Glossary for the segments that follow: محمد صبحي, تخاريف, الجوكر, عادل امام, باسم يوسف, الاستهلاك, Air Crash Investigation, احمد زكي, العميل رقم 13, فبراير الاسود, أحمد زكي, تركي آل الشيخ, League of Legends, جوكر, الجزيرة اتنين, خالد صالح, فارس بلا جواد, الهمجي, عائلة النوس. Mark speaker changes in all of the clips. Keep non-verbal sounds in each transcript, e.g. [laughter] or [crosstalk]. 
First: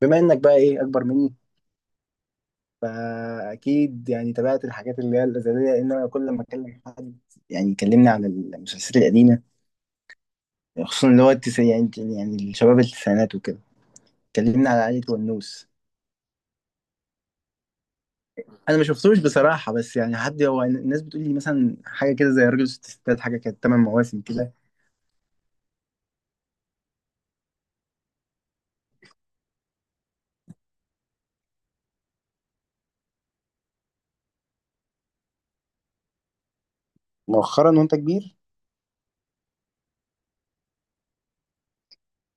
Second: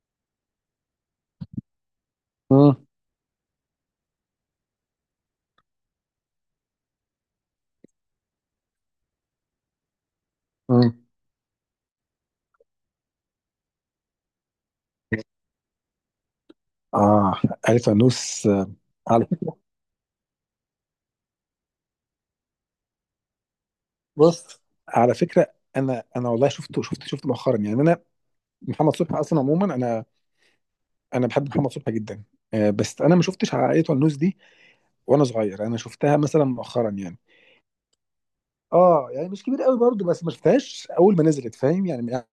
Speaker 1: بما انك بقى ايه اكبر مني،
Speaker 2: مم.
Speaker 1: فاكيد يعني تابعت الحاجات اللي هي الازليه، لان انا كل ما اكلم حد يعني يكلمني عن المسلسلات القديمه،
Speaker 2: مم.
Speaker 1: خصوصا اللي هو التسعين. يعني الشباب التسعينات وكده كلمني على عائله ونوس.
Speaker 2: اه الفانوس
Speaker 1: انا ما شفتوش
Speaker 2: على فكره،
Speaker 1: بصراحه، بس يعني حد، هو الناس بتقول لي مثلا حاجه كده زي راجل وست ستات، حاجه كانت ثمان مواسم كده.
Speaker 2: بص على فكره. انا والله شفته مؤخرا يعني محمد صبحي اصلا عموما انا بحب محمد صبحي جدا. بس انا ما شفتش عائله النوس دي وانا صغير، انا شفتها مثلا مؤخرا يعني.
Speaker 1: مؤخرا وانت كبير.
Speaker 2: اه يعني مش كبير قوي برضو، بس ما شفتهاش اول ما نزلت، فاهم يعني. يعني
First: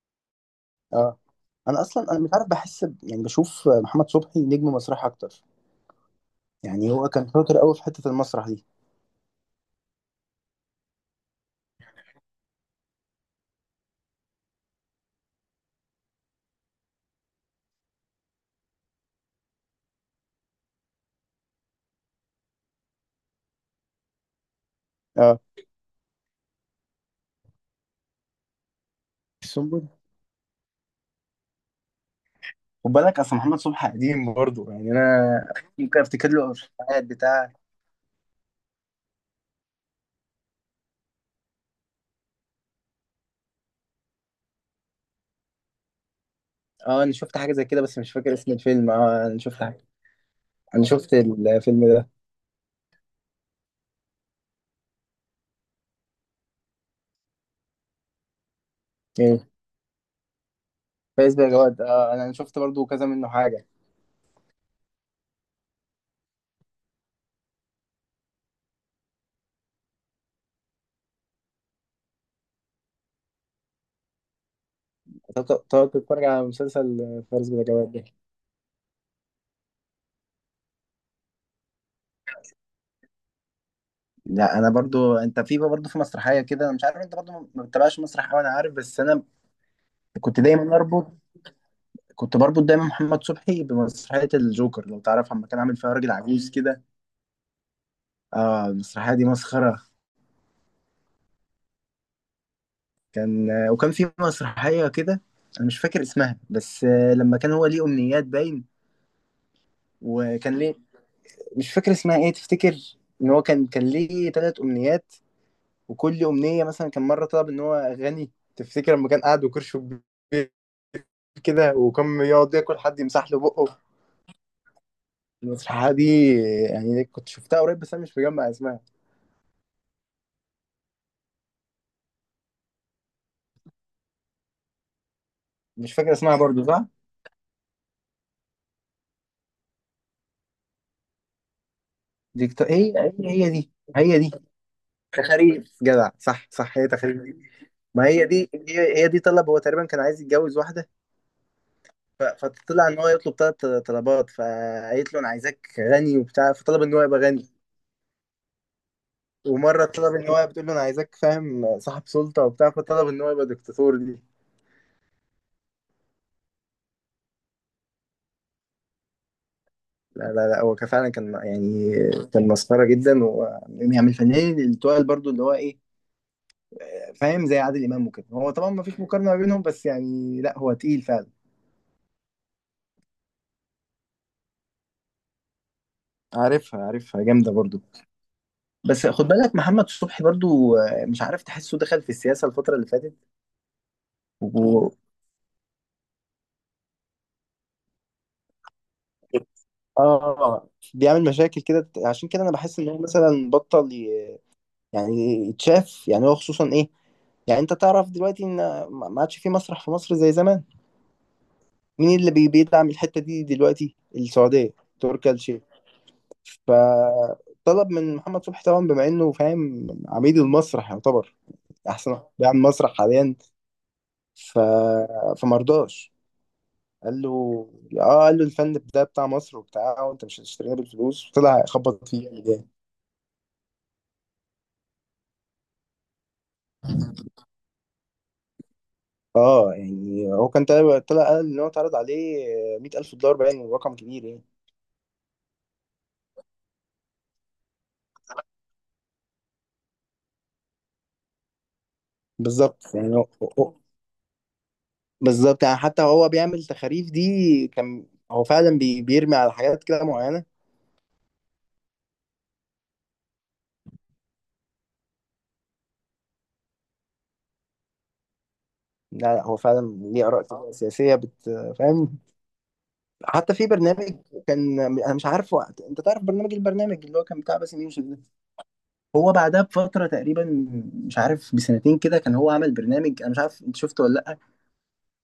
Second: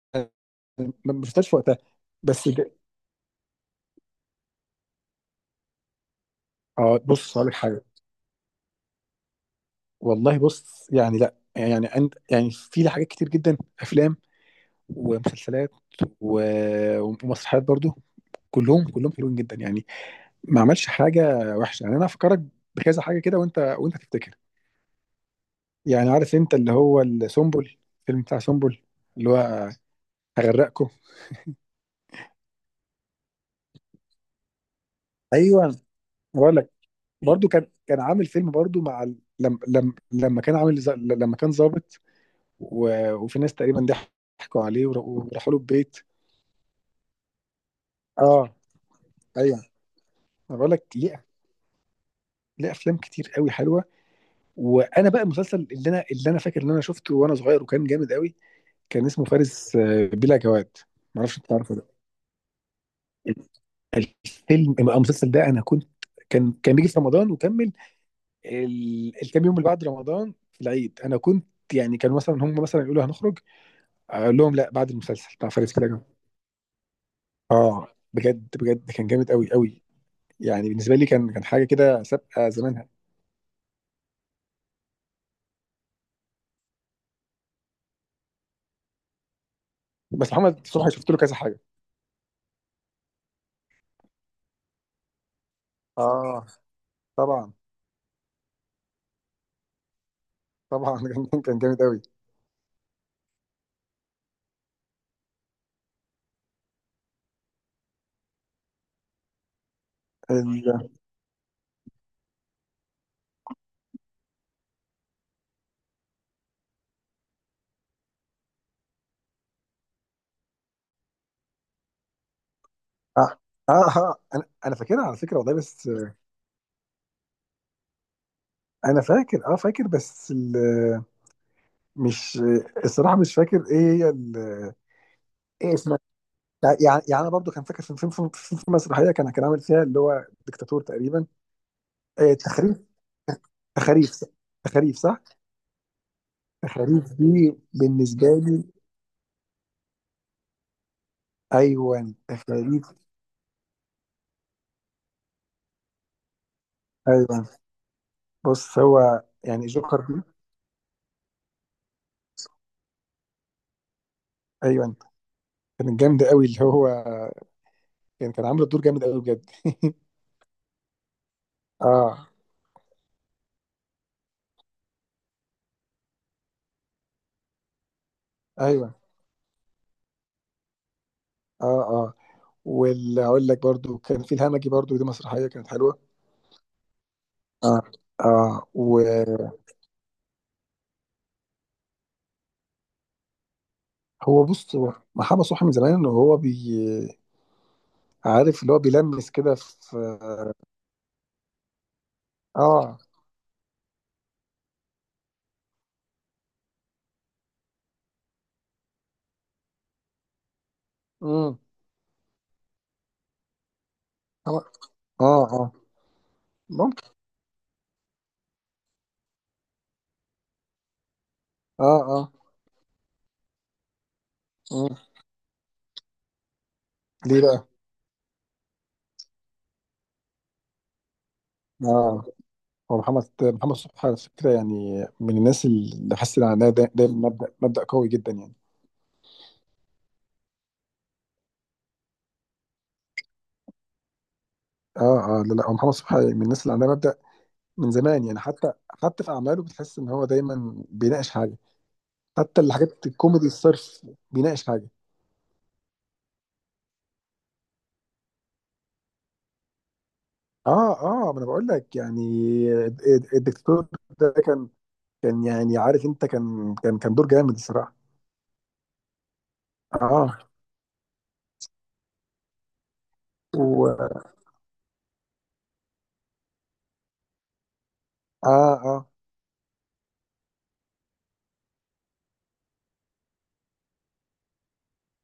Speaker 2: ما
Speaker 1: اه
Speaker 2: ما شفتهاش في وقتها.
Speaker 1: انا اصلا مش عارف،
Speaker 2: بس ج-
Speaker 1: بحس يعني بشوف محمد صبحي نجم مسرح اكتر، يعني
Speaker 2: اه
Speaker 1: هو كان
Speaker 2: بص هقول لك
Speaker 1: شاطر قوي
Speaker 2: حاجه.
Speaker 1: في حته المسرح دي.
Speaker 2: والله بص يعني لا يعني انت يعني في حاجات كتير جدا، افلام ومسلسلات ومسرحيات برضو. كلهم حلوين جدا يعني. ما عملش حاجه وحشه يعني. انا افكرك بكذا حاجه كده وانت تفتكر.
Speaker 1: اه
Speaker 2: يعني عارف انت اللي هو السنبل، الفيلم بتاع سنبل اللي هو
Speaker 1: السنبل.
Speaker 2: هغرقكم.
Speaker 1: خد بالك اصل محمد صبحي قديم برضه، يعني انا
Speaker 2: ايوه
Speaker 1: ممكن افتكر له
Speaker 2: بقول لك.
Speaker 1: الحاجات
Speaker 2: برضو
Speaker 1: بتاع.
Speaker 2: كان عامل فيلم برضو مع ال- لم لم لما كان عامل لما كان ظابط وفي ناس تقريبا ضحكوا عليه وراحوا له البيت.
Speaker 1: اه انا شفت حاجه زي كده، بس مش فاكر اسم
Speaker 2: اه
Speaker 1: الفيلم. اه انا
Speaker 2: ايوه
Speaker 1: شفت حاجه،
Speaker 2: انا بقول
Speaker 1: انا
Speaker 2: لك
Speaker 1: شفت
Speaker 2: ليه.
Speaker 1: الفيلم ده.
Speaker 2: ليه؟ افلام كتير قوي حلوه. وانا بقى المسلسل اللي انا فاكر ان انا شفته وانا صغير وكان جامد قوي، كان اسمه
Speaker 1: يعني
Speaker 2: فارس بلا جواد. ما
Speaker 1: فارس
Speaker 2: اعرفش انت
Speaker 1: بلا
Speaker 2: تعرفه
Speaker 1: جواد،
Speaker 2: ده؟
Speaker 1: اه انا شفت برضه كذا منه حاجه.
Speaker 2: الفيلم المسلسل ده انا كنت، كان بيجي في رمضان وكمل الكام يوم اللي بعد رمضان في العيد. انا كنت يعني كانوا مثلا هم مثلا يقولوا هنخرج، اقول لهم لا، بعد المسلسل بتاع
Speaker 1: تقعد
Speaker 2: فارس بلا
Speaker 1: تقعد
Speaker 2: جواد.
Speaker 1: تتفرج على مسلسل فارس بلا
Speaker 2: اه
Speaker 1: جواد ده.
Speaker 2: بجد بجد كان جامد قوي قوي. يعني بالنسبه لي كان حاجه كده سابقه زمانها.
Speaker 1: لا انا برضو، انت في برضو في مسرحيه كده، انا مش عارف انت برضو ما بتتابعش مسرح قوي، انا عارف. بس انا
Speaker 2: بس
Speaker 1: كنت
Speaker 2: محمد
Speaker 1: دايما
Speaker 2: صبحي شفت
Speaker 1: اربط
Speaker 2: له كذا حاجه.
Speaker 1: كنت بربط دايما محمد صبحي بمسرحيه الجوكر، لو تعرف، لما كان عامل فيها راجل
Speaker 2: اه
Speaker 1: عجوز كده.
Speaker 2: طبعا.
Speaker 1: اه المسرحيه دي مسخره.
Speaker 2: طبعا [laughs] كان جامد
Speaker 1: كان، وكان في مسرحية كده أنا مش فاكر اسمها، بس لما كان هو ليه أمنيات، باين، وكان
Speaker 2: قوي.
Speaker 1: ليه، مش فاكر اسمها إيه، تفتكر؟ إن هو كان ليه تلات أمنيات، وكل أمنية مثلا، كان مرة طلب إن هو غني، تفتكر لما كان قاعد وكرشه كبير كده، وكان يقعد ياكل حد يمسح
Speaker 2: اه
Speaker 1: له
Speaker 2: اه
Speaker 1: بقه.
Speaker 2: انا فاكرها على فكره والله. بس
Speaker 1: المسرحية دي يعني كنت شفتها قريب، بس أنا مش مجمع اسمها.
Speaker 2: انا فاكر، اه فاكر بس مش الصراحه مش فاكر ايه هي ايه
Speaker 1: مش
Speaker 2: اسمها.
Speaker 1: فاكر اسمها برضو
Speaker 2: يعني
Speaker 1: صح؟
Speaker 2: يعني انا برضو كان فاكر في فيلم في مسرحيه كان عامل فيها اللي هو ديكتاتور تقريبا. إيه، تخريف؟
Speaker 1: هي هي دي،
Speaker 2: تخاريف
Speaker 1: هي
Speaker 2: صح؟
Speaker 1: دي
Speaker 2: تخاريف صح.
Speaker 1: تخاريف، جدع، صح صح، هي
Speaker 2: تخاريف
Speaker 1: تخاريف
Speaker 2: دي
Speaker 1: دي. ما هي
Speaker 2: بالنسبه
Speaker 1: دي،
Speaker 2: لي.
Speaker 1: هي دي، طلب هو تقريبا كان عايز يتجوز واحدة،
Speaker 2: ايوه تخاريف.
Speaker 1: فطلع ان هو يطلب ثلاث طلبات، فقالت له انا عايزاك غني وبتاع، فطلب ان هو يبقى
Speaker 2: ايوه
Speaker 1: غني.
Speaker 2: بص هو يعني
Speaker 1: ومرة
Speaker 2: جوكر
Speaker 1: طلب
Speaker 2: دي.
Speaker 1: ان هو، بتقول له انا عايزاك فاهم صاحب سلطة وبتاع، فطلب ان هو يبقى دكتاتور دي.
Speaker 2: ايوه كانت جامده قوي اللي هو، كان عامل الدور جامد قوي بجد. [laughs]
Speaker 1: لا لا لا، هو كان فعلا كان يعني،
Speaker 2: اه
Speaker 1: كان مسخرة جدا، و يعني من الفنانين اللي تقال، برضو اللي هو ايه، فاهم، زي عادل امام وكده. هو طبعا ما
Speaker 2: ايوه.
Speaker 1: فيش مقارنة ما بينهم، بس يعني لا، هو تقيل فعلا.
Speaker 2: اه اه واللي هقول لك برضو كان في الهمجي برضو، دي مسرحيه كانت حلوه.
Speaker 1: عارفها، عارفها، جامدة
Speaker 2: اه
Speaker 1: برضو.
Speaker 2: اه. وهو
Speaker 1: بس خد بالك محمد صبحي برضو مش عارف، تحسه دخل في السياسة الفترة اللي فاتت
Speaker 2: بص،
Speaker 1: و...
Speaker 2: هو محمد صبحي من زمان انه هو عارف اللي هو بيلمس كده في.
Speaker 1: اه بيعمل مشاكل كده، عشان كده انا بحس ان
Speaker 2: اه.
Speaker 1: هو مثلا بطل يعني يتشاف، يعني هو خصوصا ايه، يعني انت تعرف دلوقتي ان ما عادش في مسرح في مصر زي زمان.
Speaker 2: امم.
Speaker 1: مين اللي بيدعم الحتة دي دلوقتي؟
Speaker 2: اه
Speaker 1: السعودية، تركي آل الشيخ.
Speaker 2: اه ممكن.
Speaker 1: فطلب من محمد صبحي طبعا، بما انه فاهم عميد المسرح يعتبر،
Speaker 2: اه
Speaker 1: احسن واحد
Speaker 2: اه.
Speaker 1: بيعمل مسرح حاليا، ف...
Speaker 2: مم.
Speaker 1: فمرضاش، قال له،
Speaker 2: ليه بقى؟
Speaker 1: اه قال له الفن ده بتاع مصر وبتاع، وانت مش هتشترينا بالفلوس، وطلع خبط
Speaker 2: اه.
Speaker 1: فيه يعني جامد.
Speaker 2: هو محمد صبحي على فكره يعني من الناس اللي حاسس ان عندها دايما مبدا قوي جدا يعني.
Speaker 1: اه يعني هو كان طلع قال ان هو اتعرض عليه $100,000، باين رقم كبير يعني.
Speaker 2: اه اه لا لا، هو محمد صبحي من الناس اللي عندها مبدا من زمان يعني. حتى في اعماله بتحس ان هو دايما بيناقش حاجه، حتى
Speaker 1: بالظبط
Speaker 2: الحاجات
Speaker 1: يعني
Speaker 2: الكوميدي
Speaker 1: هو-
Speaker 2: الصرف بيناقش حاجه.
Speaker 1: بالظبط، يعني حتى هو بيعمل تخاريف دي، كان هو فعلا بيرمي على حاجات كده معينة.
Speaker 2: اه اه ما انا بقول لك يعني، الدكتور ده كان يعني، عارف انت، كان دور جامد الصراحه.
Speaker 1: لا لا، هو فعلا ليه
Speaker 2: اه.
Speaker 1: آراء كده سياسية، فاهم؟ حتى في
Speaker 2: و
Speaker 1: برنامج،
Speaker 2: اه.
Speaker 1: كان أنا مش عارفه، انت تعرف البرنامج اللي هو كان بتاع باسم يوسف ده،
Speaker 2: اه
Speaker 1: هو بعدها بفترة تقريبا، مش عارف بسنتين كده، كان هو عمل برنامج، انا مش عارف انت شفته ولا لأ،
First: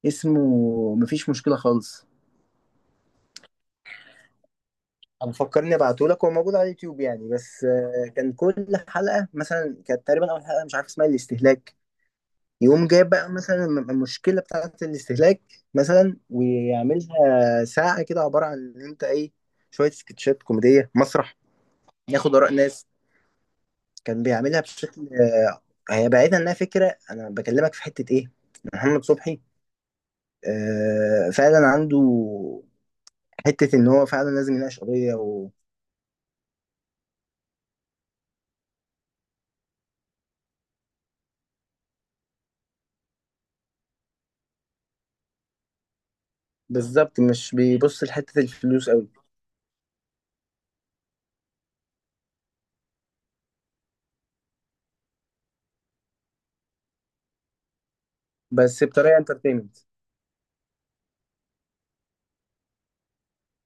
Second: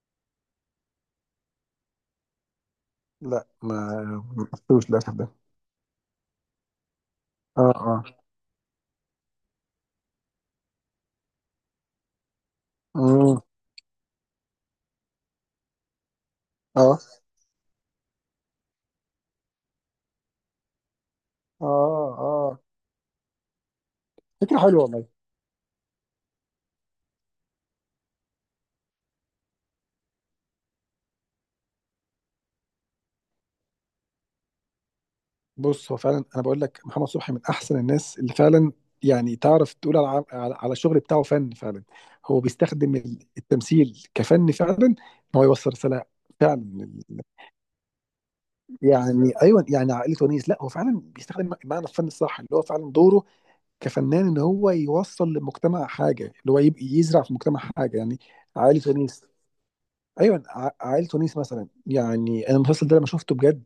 Speaker 1: اسمه، مفيش مشكلة خالص.
Speaker 2: لا، ما شفتوش للاسف ده.
Speaker 1: انا فكرني ابعته لك، هو موجود على اليوتيوب يعني،
Speaker 2: اه
Speaker 1: بس
Speaker 2: اه.
Speaker 1: كان كل حلقة مثلا، كانت تقريبا، اول حلقة مش عارف اسمها الاستهلاك، يقوم جايب بقى
Speaker 2: مم.
Speaker 1: مثلا المشكلة بتاعة الاستهلاك مثلا،
Speaker 2: اه
Speaker 1: ويعملها ساعة كده، عبارة عن ان انت ايه، شوية سكتشات كوميدية مسرح،
Speaker 2: اه
Speaker 1: ياخد آراء
Speaker 2: اه.
Speaker 1: ناس، كان
Speaker 2: فكره
Speaker 1: بيعملها
Speaker 2: حلوه والله.
Speaker 1: بشكل هي بعيدا انها فكرة، انا بكلمك في حتة ايه، محمد صبحي فعلا عنده حتة إن هو فعلا لازم يناقش قضية،
Speaker 2: بص هو فعلا انا بقول لك، محمد صبحي من احسن الناس اللي فعلا يعني تعرف تقول على على الشغل بتاعه فن فعلا. هو بيستخدم التمثيل كفن فعلا، ان هو يوصل رساله فعلا
Speaker 1: وبالظبط مش بيبص لحتة الفلوس أوي،
Speaker 2: يعني. ايوه يعني عائله ونيس، لا هو فعلا بيستخدم معنى الفن الصح، اللي هو فعلا دوره كفنان ان هو يوصل للمجتمع حاجه، اللي هو يبقى يزرع في المجتمع حاجه يعني. عائله
Speaker 1: بس بطريقة
Speaker 2: ونيس.
Speaker 1: انترتينمنت،
Speaker 2: ايوه، عائله ونيس مثلا. يعني انا المسلسل ده لما شفته بجد،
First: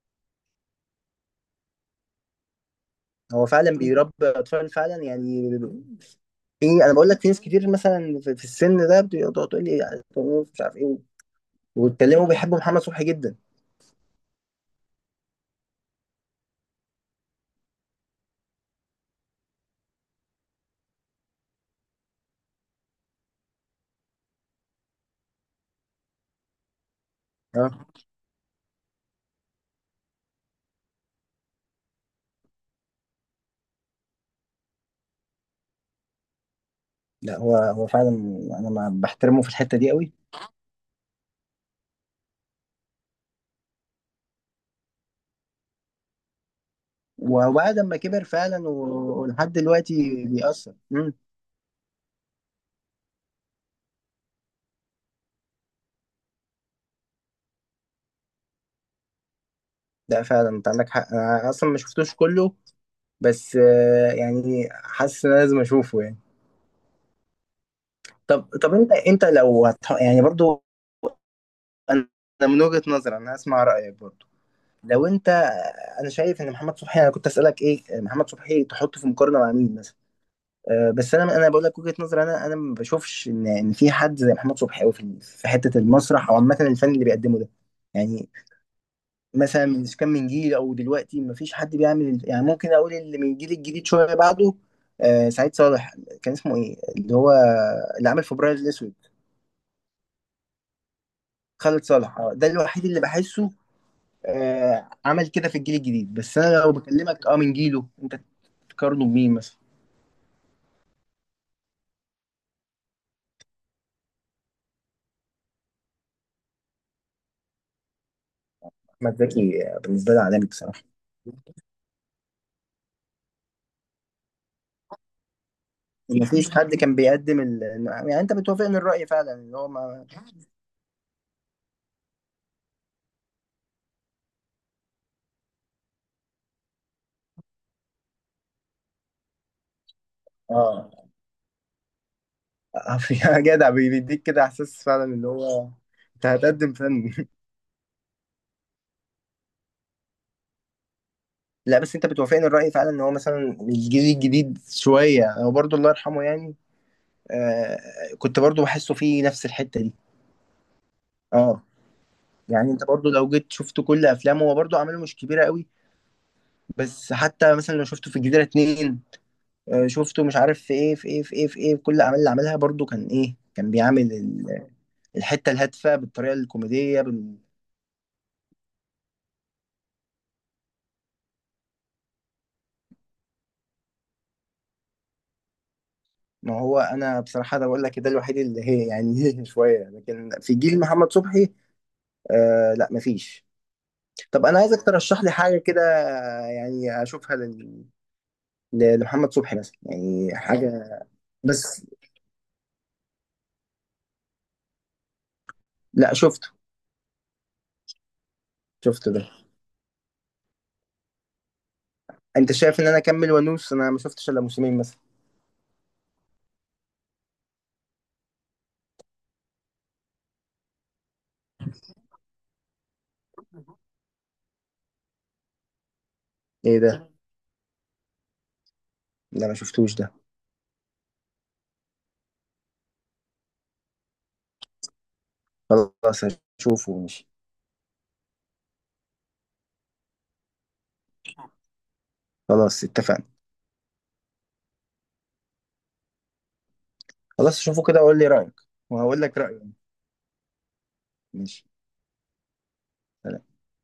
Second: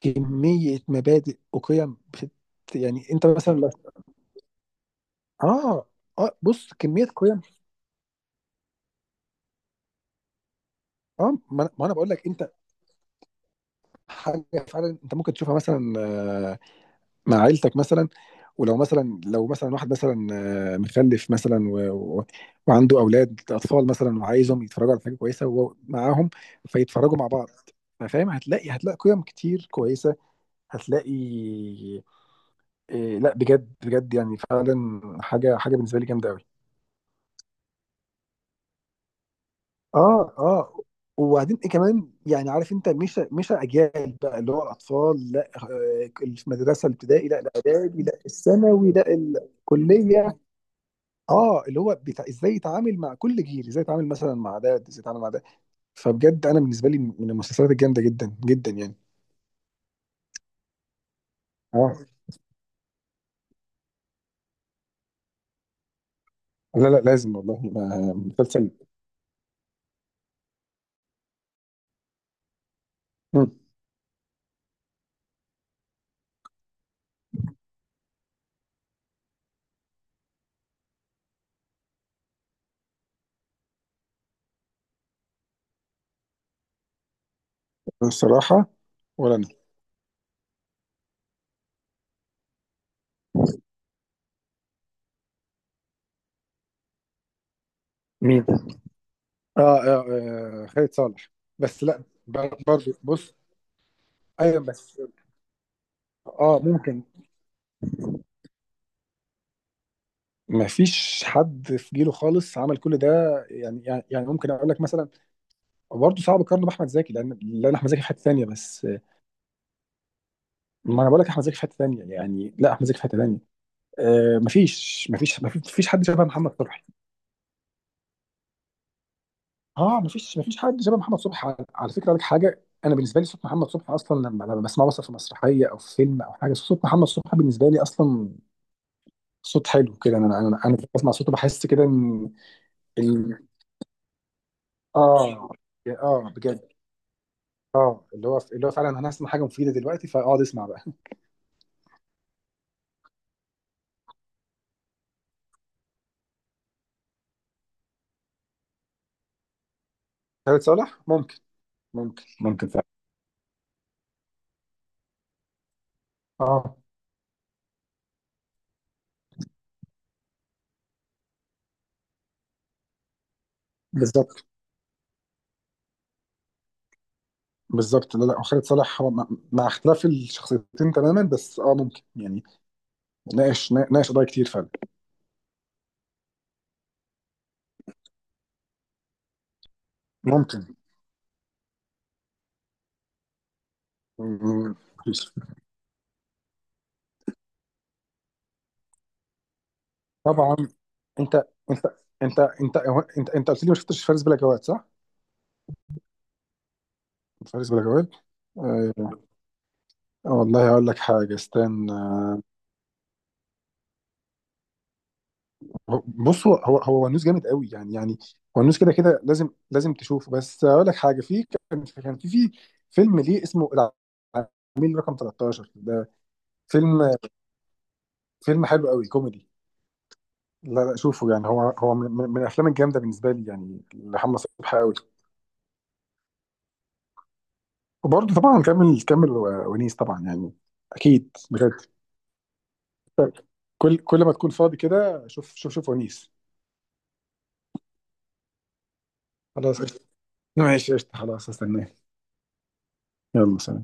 Speaker 2: كميه مبادئ وقيم يعني انت
Speaker 1: هو
Speaker 2: مثلا.
Speaker 1: فعلا بيربي أطفال فعلا يعني.
Speaker 2: اه اه
Speaker 1: في،
Speaker 2: بص،
Speaker 1: أنا
Speaker 2: كميه
Speaker 1: بقول لك في
Speaker 2: قيم.
Speaker 1: ناس كتير مثلا في في السن ده بتقعد تقول لي مش عارف إيه،
Speaker 2: اه ما انا ما أنا بقول لك
Speaker 1: ويتكلموا
Speaker 2: انت،
Speaker 1: بيحبوا محمد صبحي جدا.
Speaker 2: حاجه فعلا انت ممكن تشوفها مثلا آه، مع عيلتك مثلا. ولو مثلا، لو مثلا واحد مثلا مخلف مثلا و... وعنده اولاد اطفال مثلا، وعايزهم يتفرجوا على حاجه كويسه وهو معاهم، فيتفرجوا مع بعض.
Speaker 1: أه
Speaker 2: فاهم؟ هتلاقي قيم كتير كويسه، هتلاقي إيه، لا بجد بجد يعني فعلا حاجه بالنسبه لي جامده قوي.
Speaker 1: لا، هو فعلا أنا ما بحترمه في الحتة دي أوي،
Speaker 2: اه اه. وبعدين ايه كمان، يعني عارف انت، مش اجيال بقى اللي هو الاطفال، لا المدرسه الابتدائي، لا
Speaker 1: وبعد ما
Speaker 2: الاعدادي، لا
Speaker 1: كبر فعلا
Speaker 2: الثانوي، لا
Speaker 1: ولحد دلوقتي
Speaker 2: الكليه.
Speaker 1: بيأثر. مم.
Speaker 2: اه، اللي هو بتاع ازاي يتعامل مع كل جيل، ازاي يتعامل مثلا مع ده، ازاي يتعامل مع ده. فبجد انا بالنسبه لي من المسلسلات الجامده جدا جدا يعني.
Speaker 1: لا فعلا أنت عندك حق، أنا أصلا ما
Speaker 2: اه.
Speaker 1: شفتوش كله، بس يعني حاسس ان أنا لازم اشوفه يعني.
Speaker 2: لا لا لازم والله.
Speaker 1: طب
Speaker 2: مسلسل.
Speaker 1: طب انت لو يعني برضو، انا من وجهة نظري، انا
Speaker 2: مم.
Speaker 1: اسمع رايك برضو، لو انت، انا شايف ان محمد صبحي، انا كنت اسالك ايه، محمد صبحي تحطه في مقارنه مع مين مثلا؟ أه بس انا بقول لك وجهة نظري، انا ما بشوفش ان في حد زي محمد صبحي قوي في حته المسرح، او عامه الفن اللي بيقدمه ده يعني،
Speaker 2: الصراحه ولا انا.
Speaker 1: مثلا من كان من جيل، او دلوقتي مفيش حد بيعمل، يعني ممكن اقول اللي من الجيل الجديد شويه بعده، سعيد صالح، كان اسمه ايه اللي هو، اللي عمل
Speaker 2: مين؟
Speaker 1: فبراير الاسود،
Speaker 2: اه, آه, آه خالد صالح. بس
Speaker 1: خالد
Speaker 2: لا
Speaker 1: صالح، ده الوحيد
Speaker 2: برضه
Speaker 1: اللي
Speaker 2: بص،
Speaker 1: بحسه
Speaker 2: ايوه بس
Speaker 1: عمل كده في الجيل الجديد. بس انا
Speaker 2: اه
Speaker 1: لو
Speaker 2: ممكن.
Speaker 1: بكلمك اه من جيله انت، تقارنه بمين مثلا؟
Speaker 2: ما فيش حد في جيله خالص عمل كل ده. يعني ممكن اقول لك مثلا، برضه صعب اقارنه باحمد زكي، لان احمد زكي في حته ثانيه. بس
Speaker 1: احمد زكي بالنسبه لي عالمي بصراحه،
Speaker 2: ما انا بقول لك، احمد زكي في حته ثانيه يعني، لا احمد زكي في حته ثانيه. آه، ما فيش حد شبه
Speaker 1: مفيش
Speaker 2: محمد
Speaker 1: حد
Speaker 2: صبحي.
Speaker 1: كان بيقدم يعني انت بتوافقني الراي فعلا اللي هو
Speaker 2: اه
Speaker 1: ما...
Speaker 2: ما فيش حد شبه محمد صبحي. على, على فكره لك حاجه، انا بالنسبه لي صوت محمد صبحي اصلا، لما بسمعه مثلا في مسرحيه او في فيلم او حاجه، صوت محمد صبحي بالنسبه لي اصلا صوت حلو كده. انا
Speaker 1: اه
Speaker 2: بسمع صوته بحس كده ان
Speaker 1: [laughs]
Speaker 2: ال-
Speaker 1: يا جدع، بيديك كده احساس فعلا اللي
Speaker 2: اه
Speaker 1: هو، انت
Speaker 2: اه
Speaker 1: هتقدم
Speaker 2: بجد.
Speaker 1: فن.
Speaker 2: اه اللي هو فعلا، انا هسمع حاجه مفيده دلوقتي فاقعد اسمع بقى. [laughs]
Speaker 1: لا بس انت بتوافقني الرأي فعلا ان هو مثلا الجيل الجديد شوية، هو برضو الله يرحمه يعني، آه كنت برضو بحسه فيه نفس الحتة دي.
Speaker 2: خالد صالح ممكن.
Speaker 1: اه
Speaker 2: ممكن
Speaker 1: يعني
Speaker 2: فعلا.
Speaker 1: انت برضو لو جيت شفت كل افلامه، هو برضو اعماله مش كبيرة قوي،
Speaker 2: اه
Speaker 1: بس حتى مثلا لو شفته في الجزيرة اتنين، شفته مش عارف في ايه في ايه في ايه في ايه، في كل الاعمال اللي عملها برضو، كان ايه، كان بيعمل
Speaker 2: بالظبط.
Speaker 1: الحتة الهادفة بالطريقة الكوميدية
Speaker 2: بالظبط. لا لا هو خالد صالح هو مع اختلاف الشخصيتين تماما، بس اه ممكن يعني. ناقش قضايا كتير فعلا.
Speaker 1: ما هو انا بصراحة ده بقول لك ده الوحيد اللي هي يعني [laughs] شوية، لكن في
Speaker 2: ممكن.
Speaker 1: جيل محمد صبحي لا مفيش.
Speaker 2: [laughs]
Speaker 1: طب انا
Speaker 2: مم.
Speaker 1: عايزك ترشح لي حاجه كده، يعني اشوفها لمحمد صبحي مثلا، يعني
Speaker 2: طبعا.
Speaker 1: حاجه،
Speaker 2: انت انت
Speaker 1: بس،
Speaker 2: انت انت انت قلت لي ما شفتش فارس بلا جواد صح؟
Speaker 1: لا شفته
Speaker 2: فارس بلا جواد
Speaker 1: شفته
Speaker 2: آه.
Speaker 1: ده.
Speaker 2: والله هقول لك حاجه، استنى.
Speaker 1: انت شايف ان انا اكمل وانوس؟ انا ما شفتش الا موسمين مثلا.
Speaker 2: بص هو ونوس جامد قوي يعني. يعني ونوس كده كده لازم تشوفه. بس اقول لك حاجه، في، كان في في فيلم ليه اسمه العميل رقم 13 ده،
Speaker 1: ايه
Speaker 2: فيلم
Speaker 1: ده؟
Speaker 2: حلو قوي
Speaker 1: ده
Speaker 2: كوميدي.
Speaker 1: ما شفتوش ده.
Speaker 2: لا لا شوفه يعني، هو من, من الافلام الجامده بالنسبه لي يعني، لمحمد صبحي قوي.
Speaker 1: خلاص هشوفه، ماشي.
Speaker 2: وبرضه طبعا كمل، ونيس طبعا يعني. اكيد بجد.
Speaker 1: خلاص اتفقنا.
Speaker 2: كل ما تكون فاضي كده، شوف شوف ونيس.
Speaker 1: خلاص شوفه كده وقول لي رايك، وهقول لك رايي.
Speaker 2: خلاص قشطة. ماشي قشطة خلاص،
Speaker 1: ماشي،
Speaker 2: استناه.
Speaker 1: سلام.
Speaker 2: يلا سلام.